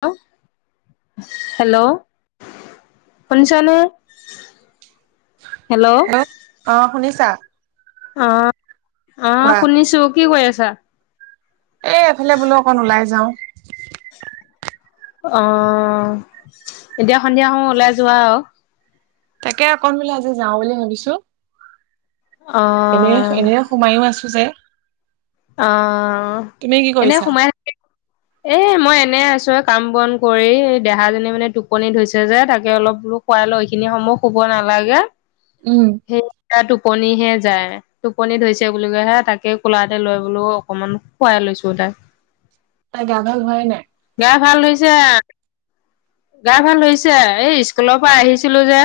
[unintelligible] Hello. শুনিছনে? Hello অ', শুনিছা? অ', অ', কোৱা শুনিছোঁ কি কৰি আছা? এই এফালে বোলোঁ অকণ ওলাই যাওঁ। অ', এতিয়া সন্ধিয়া সময় ওলাই যোৱা আৰু। তাকে অকন বোলে আজি যাওঁ বুলি ভাবিছোঁ। অ এনে এনে সোমায়ো আছোঁ যে। অ', তুমি কি এনে কৰিছা সোমাই থাকি [unintelligible] এ, মই এনে আছোঁ এ, কাম বন কৰি দেহাজনী মানে টোপনি ধৰিছে যে তাকে অলপ বোলো শুৱাই লওঁ এইখিনি সম শুব নালাগে। উম। সেইয়া টোপনিহে যায় টোপনি ধয়িছে বুলি কয় হে তাকে কোলাত তে লৈ বোলো অকমান শুৱাই লৈছো তাক। তাই গা ভাল হোৱাই নাই। গা ভাল হৈছে। গা ভাল হৈছে এই স্কুল' পা আহিছিলোঁ যে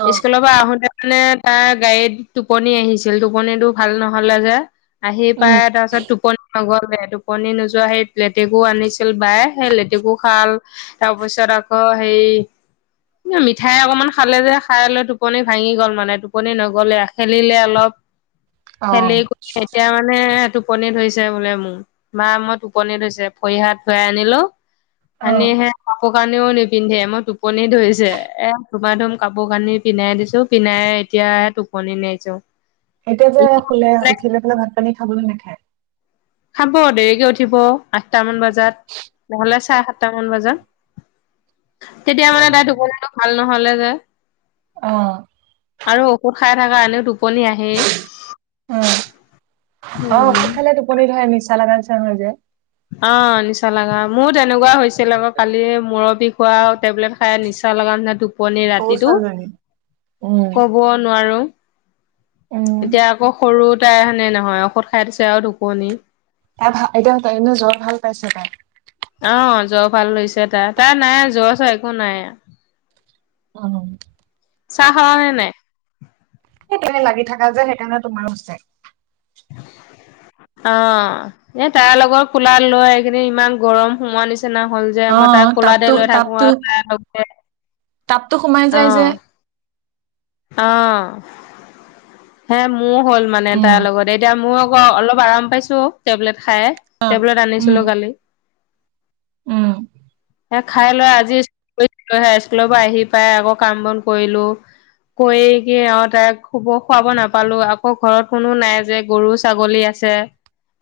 অ স্কুল' পা আহোঁতে নে তাই গাড়ীত টোপনি আহিছিল টোপনিটো ভাল নহ'লে যে আহি উম পাই তাছত টোপনি নগ'লে টোপনি নোযোৱা হেইত লেতেকু আনিছিল বায়ে সেই লেতেকু খাল তাপিছত আকৌ হেই এ, মিঠাই অকমান খালে যে খাই লৈ টোপনি ভাঙি গ'ল মানে টোপনি নগ'লে আস খেলিলে অলপ। অ খেলি কৰি এতিয়া মানে টোপনি ধৰিছে বোলে মোৰ। মা ম টোপনি ধয়িছে ভয়ি হাত ধুৱাই আনিলোঁ অ আনিহে কাপো কানিও নিপিন্ধে মই টোপনি ধয়িছে এ, ধুমা ধুম কাপো কানি পিন্ধাই দিছোঁ পিন্ধাই এতিয়া টোপনি [unintelligible] এতিয়া যে শুলে উঠিলৈ পেলাই ভাত পানী খাব নে নাখায়? খাব। দেৰিকে উঠিব আঠটা মান বাজ যাত নহ'লে চাএ সাতটা মান বজাত তেতিয়া মানে তাই টোপনিতো ভাল নহ'লে যে অ'। আৰু ঔষধ খাই থাকা এনেও টোপনি আহেই। উম, অ', ঔষধ উম। খালে টোপনি ধৰে নিছা লাগা নিচিনা হৈ যায়। অ', নিচা লাগা মোৰো তেনেকুৱা হৈছিল আকৌ কালি মূুৰ বিষ হোৱা টেবলেট খাই নিচা লাগা নিচিনা টোপনি সৰু ৰাতিটো ছোৱালীজনী উম ক'বও নোৱাৰো। উম এতিয়া আকৌ সৰু তাই হয় নে নহয় ঔষধ খাই দিছে আৰু টোপনি। তাই ভা এতিয়া তাই এনে জ্বৰ ভাল পাইছে তাই? অ', জ্বৰ ভাল হৈছে তাৰ। তাৰ নাই জ্বৰ চৰ একো নাই। উম। চাহ খালা নে নাই? এই তুমি লাগি থাকা যে সেইকাৰণে তোমাৰো হৈছে। [inaudible] অ', এ তাৰ লগৰ কোলা লৈ সেইখিনি ইমান গৰম সোমোৱা নিচিনা নিচিনা হ'ল যে অ মই তাই তাপতো কোলাতে লৈ থাকোঁ তাপতো আৰু তাৰ লগে তাপতো সোমাই যায় যে। অ', হে মোৰ হ'ল মানে উম তাৰ লগত এতিয়া মোৰ অলপ আৰাম পাইছোঁ টেবলেট খাই অ', টেবলেট উম আনিছিলো কালি। উম সেইয়া খাই লৈ আজি [unintelligible] স্কুলৰ পৰা আহি পাই আকৌ কাম বন কৰিলোঁ। কৰি কি অ', তাইক শুৱ-শুৱাব নাপালো আকৌ ঘৰত কোনো নাই যে গৰু ছাগলী আছে।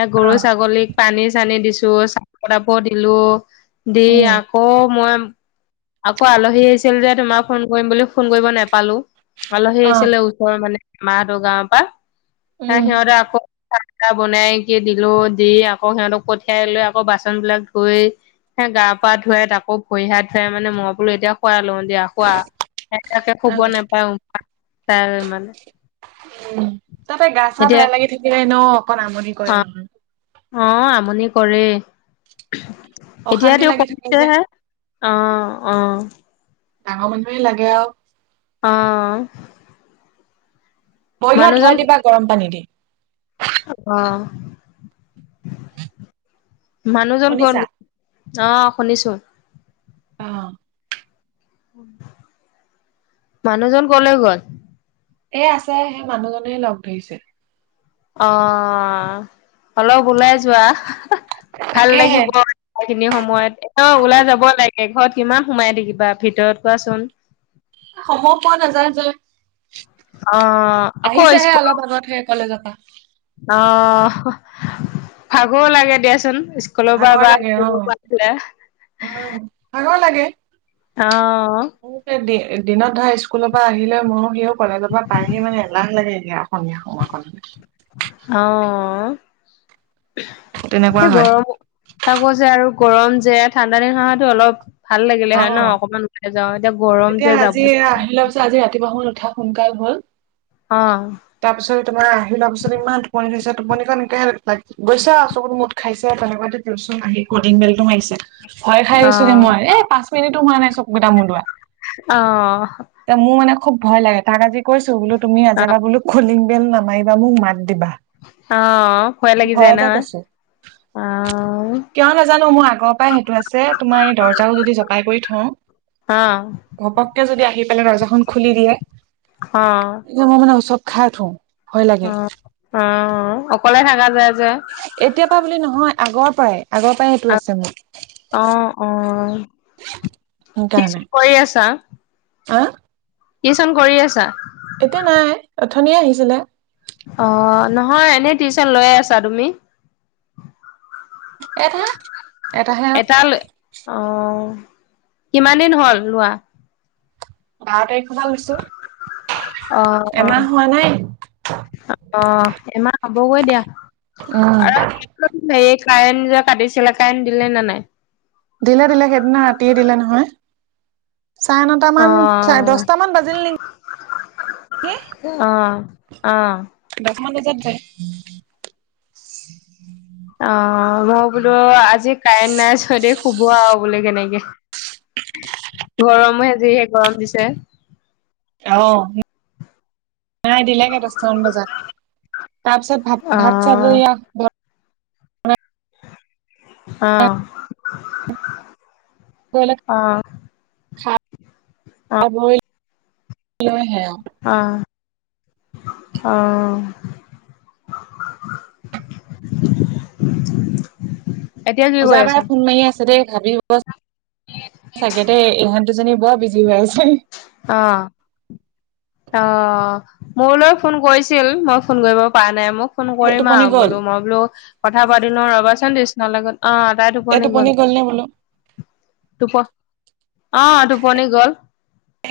এ গৰু অ', ছাগলীক পানী চানী দিছোঁ চাপৰ তাপৰ দিলোঁ। দেই উম আকৌ মই আকৌ আলহী আহিছিল যে তোমাক ফোন কৰিম বুলি ফোন কৰিব নেপালো আলহী অ', আহিছিলে। মানে মাহঁতৰ গাঁৱৰ পৰা উম স-সিহঁতে আকৌ। বনাই কি দিলোঁ দি আকৌ সিহঁতক পঠিয়াই লৈ আকৌ বাচন বিলাক ধুই। হে গা পা ধুৱাই তাকো ভৰি হাত ধুৱাই মানে মই বোলো এতিয়া শুৱাই লওঁ দিয়া। শুৱা [unintelligible] শুৱ অ', নাপায় মানে। উম, তাতে গা চা এতিয়া বেয়া লাগি থাকিলে এনেও অকন আমনি কৰে অ নহয়। অ আমনি কৰে। এতিয়া অশান্তি তেওঁ লাগি থাকে যে কমিছেহে অ, অ। ডাঙৰ মানুহেৰে লাগে আৰু। অ। ভৰি হাত মানুহজন ধুৱাই দিবা গৰম পানী দি। অ মানুহজন ক'ত শুনিছা গ অ শুনিছোঁ। অ। মানুহজন কলৈ গ'ল? এ আছে সেই মানুহজনে লগ ধৰিছিল। অ', অলপ ওলাই যোৱা ভাল তাকেহে লাগিব। এইখিনি সময়ত ওলাই যাব লাগে ঘৰত কিমান সোমাই থাকিবা ভিতৰত কোৱাচোন। সময় পোৱা নাযায় যে অ', আকৌ আহিছেহে স্কুল অলপ আগতহে কলেজৰ পৰা। অ ভাগৰ লাগে দিয়াচোন ভাগৰ লাগে অ উম [unintelligible] ভাগৰ লাগে। অ। দিনত ধৰা স্কুলৰ পৰা আহিলৈ মইও সিও কলেজৰ পৰা পাইহি মানে এলাহ লাগে তেতিয়া। অসমীয়া সময়কন। অ, তেনেকুৱা সেই হয় গৰম তাকো যে আৰু গৰম যে ঠাণ্ডা দিন [unintelligible] অলপ। ভাল লাগিলে অ হয় নহ অকমান ওলাই যাওঁ এতিয়া গৰম তেতিয়া যে যাব [unintelligible] আজি ৰাতিপুৱা সময়ত উঠা সোনকাল হ'ল অ তাৰ পিছত তোমাৰ আহি লোৱা পিছত ইমান টোপনি ধৰিছে টোপনিখন এনেকে লাগে গৈছা চকুত মুট খাইছে তেনেকুৱাতে তিউচন আহি কলিং বেলটো মাৰিছে ভয় খাই গৈছোগে অ', মই এ পাঁচ মিনিটো হোৱা নাই চকুটো মোদোৱা অ ত মোৰানে খুব ভয় লাগে তাক আজি কৈছো বোলো তুমি নাজাবা বলো খলিং বেল নামাৰিবা মোক মাত দিবা অ ভয় লাগি যায় ভয়তে নহয়। কৈছো অ', কিয় নাজানো মোৰ আগৰ পৰাই সেইটো আছে তোমাৰ এই দৰ্জাও যদি জপাই কৰি থওঁ অ ঘপককে যদি আহি পেলাই দৰ্জাখনন খুলি দিয়ে অ', এ মই মানে উচব খাই উ উঠো ভয় অ লাগে অ অকলে থাকা যায় যে এতিয়াৰ পৰাা বুলি নহয় আগৰ পৰাই আগৰ পৰাই এইটো আছে মোৰ অ অ সেইকাৰণে টিউচন কৰি আছা হা টিউচন কৰি আছা এতিয়া নাই অথনিয়ে আহিছিলে অ নহয় এনেই টিউচন লৈয়ে আছা তুমি এটা এটাহে আৰু এটা লৈ অ কিমান দিন হ'ল লোৱা বাৰ তাৰিখৰ পৰা লৈছো অ', অ', এমাহ হোৱা নাই অ এমাহ হ'বগৈ দিয়া আৰু উম হেৰি কাৰেণ্ট যে কাটিছিলে কাৰেণ্ট দিলে নে নাই দিলা দিলা সেইদিনা ৰাতিয়ে দিলে নহয় চাৰে নটামান চাৰে অ', দহটামান বাজিল নে কি অ অ দচমান বজাত যায় অ মই বোলো আজি কাৰেণ্ট নাই ছ দে শুব আৰু বোলে কেনেকে। গৰমহে যিহে গৰম দিছে অ। হো নাই দিলে গে দহতামান বজাত তাৰপিছত ভাত ভাত চাট বোৰ অ' ইআক অ অ অ' খাব লৈ সে আহ অ [unintelligible] পূজা কৰি বাইএ আছা? ফোন মাৰি আছে দেই ভাবিব বচ চাগেতে ইহঁত দুজনী বৰ বিজি হৈ আছে অ অ মোলৈ ফোন কৰিছিল মই ফোন কৰিব পৰা নাই মোক ফোন এই কৰিম টোপনি আৰু গ'ল বোলো মই বোলো কথা পাতিলৌ ৰবা চোন তিচনা লগত। অ তাই এই টোপনি গ'ল নে বোলো টোপ অঁ টোপনি গ'ল।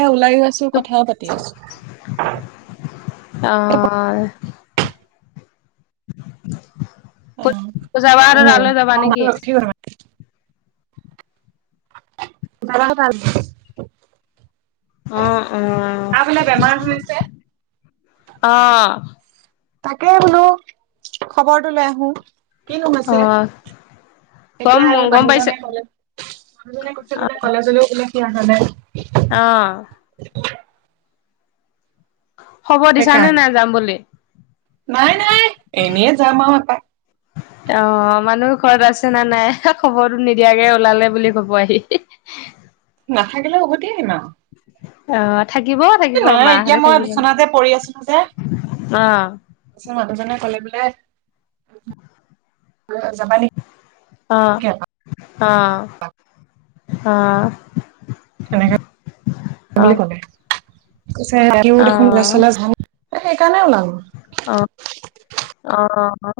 এ ওলাই ও আছে অঁহ। পূজা বা হঁতৰ উম তালৈ যাবা তাৰ নেকি? [unintelligible] তাৰ অ' অ' বোলে বেমাৰ হৈছে। অঁহ। তাকে বোলো খবৰটো লৈ আহো কিনো অ হৈছে। গম এতিয়া এই গম পাইছো মানুহজনে কলে মানুহজনে কৈছে বোলে কলেজলেও বোলে সি আহা নাই। অঁহ। [inaudible] খবৰ দিছানে সেইকাৰণে নাই যাম বুলি নাই নাই, এনেই যাম আৰু এপাক। [inaudible] অঁ মানুহ ঘৰত আছে না নাই খবৰটো নিদিয়াকে ওলালে বুলি কব আহি নাথাকিলে উভতি আহিম আৰু। অ থাকিব থাকিব নাই এতিয়া মাহঁতে মই থাকিব বিচনাতে পৰি অঁ। পাছত মানুহজনে কলে বোলে, যাবা নি আহ আহ আহ। তেনেকে বুলি ক'লে। পিছে ৰাতিও অ দেখোন [unintelligible] সেইকাৰণে ওলালো। অঁ অ অ অঁ।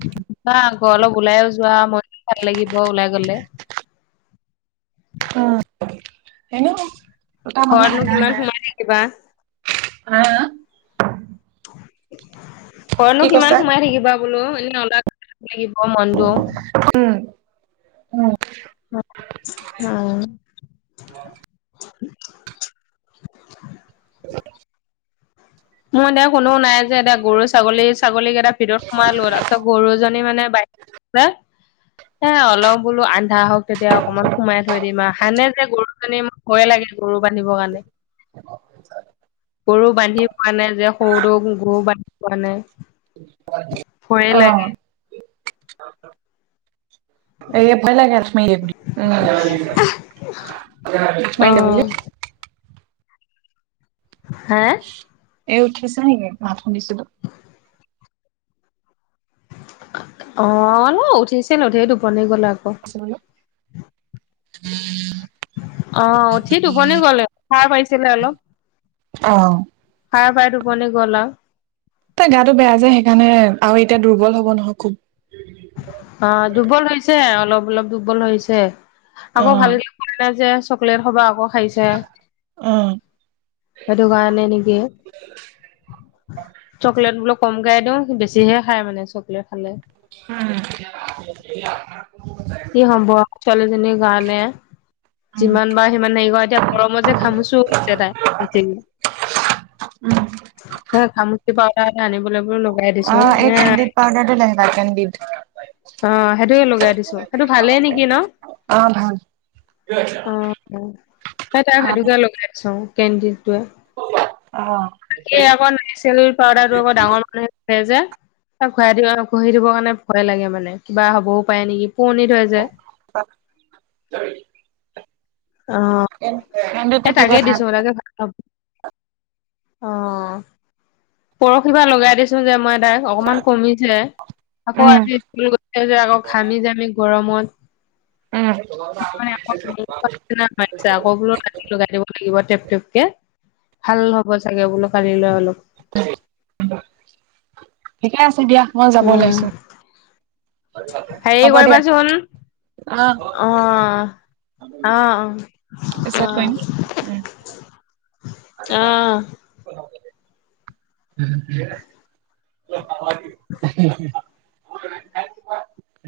যোৱা আকৌ অলপ ওলাইও যোৱা মোনটো ভাল লাগিব ওলাই গলে। অ এনেও দুটা মানুহ ঘৰতনো থাকা কিমান যায়। সোমাই থাকিবা হা হা? ঘৰতনো কি কিমান কৈছে সোমাই থাকিবা বোলো, এনে ওলাই গলে ভাল লাগিব মনটো। উম, উম। অ আঁ। [inaudible] মোৰ এতিয়া কোনো নাই যে এটিয়া গৰু ছাগলী ছাগলীক কেইটাক ভিতৰত সোমালো তাৰপিছত গৰুজনী মানে বাহি তে অলপ বোলো আন্ধাৰ হওঁক। তেতিয়া অকমান সোমাই থৈ দিম আৰু আহা নাই যে গৰুজনী। ভই লাগে গৰু বান্ধিবৰ কাৰণে, গৰু বান্ধি পোৱা নাই যে সৰুটো গৰু বান্ধি পোৱা নাই। ভয়ে আঁহ। লাগে [unintelligible] অ [unintelligible] হে? এ উঠিছে নেকি মাত শুনিছিলো? অঁ, ন' উঠিছিল উঠিয়ে টোপনি গ'ল আকৌ। [inaudible] অঁহ উঠি টোপনি গলে সাৰ পাইছিলে অলপ। অ সাৰ পাই টোপনি গ'ল আৰু। তই গাটো বেয়া যে সেইকাৰণে আৰু এতিয়া দুৰ্বল হ'ব নহয় খুব। অ', দুৰ্বল হৈছে অলপ অলপ দুৰ্বল হৈছে। অ আকৌ ভাল [unintelligible] যে চকলেট সবাহ আকৌ খাইছে। অ সেইটো কাৰণে নিগে [inaudible] চকলেট বোল কম গাই দিওঁ বেছিহে খাই মানে চকলেট খালে। উম [unintelligible] ই সম্ভৱ, ছোৱালীজনীৰ কাৰণে উম যিমানবাৰ সিমান হেৰি কৰা এতিয়া গৰমত যে ঘামুচো হৈছে তাই [unintelligible] উম হে ঘামোচি পাউডাৰ এটা আনিব লাগিব। বোৰ লগাই অ দিছো এই হে, কেণ্ডিড পাউদাৰটো লাগিবা কেণ্ডিড অ' সেইটোকে লগাই দিছো। সেইটো ভালেই নেকি ন'? অ ভাল অ, অ, অ তাক ভাল সেইটোকে লগাইছ অ [unintelligible] আকৌ [unintelligible] পাউডাৰটো আকৌ ডাঙৰ মানুহে [unintelligible] যে। এ ঘূৰাই দিব ঘহি দিবৰ কাৰণে ভয় লাগে মানে কিবা হবও পাৰে নেকি পুৰণি থৈ [unintelligible] অ', এ কাৰেণ্টতো দিব তাকে ধান দিছো [unintelligible] অ', পৰশিবা লগাই দিছো যে মই তাক অকমান কমিছে আকৌ উম আজি স্কুল গৈছে যে আকৌ ঘামি - জামি দমত উম [unintelligible] আকৌ বোলো [unintelligible] লগাই দিব লাগিব টেপ টেপকে, ভাল হ'ব চাগে বোলো কালি লৈ অলপ। [unintelligible] ঠিকে আছে দিয়া, মই যাব উম ওলাইছো, হেৰি হ'ব দিয়া। কৰিবাচোন অহ, অ অ পিছত কৰিম। উম অহ। [unintelligible]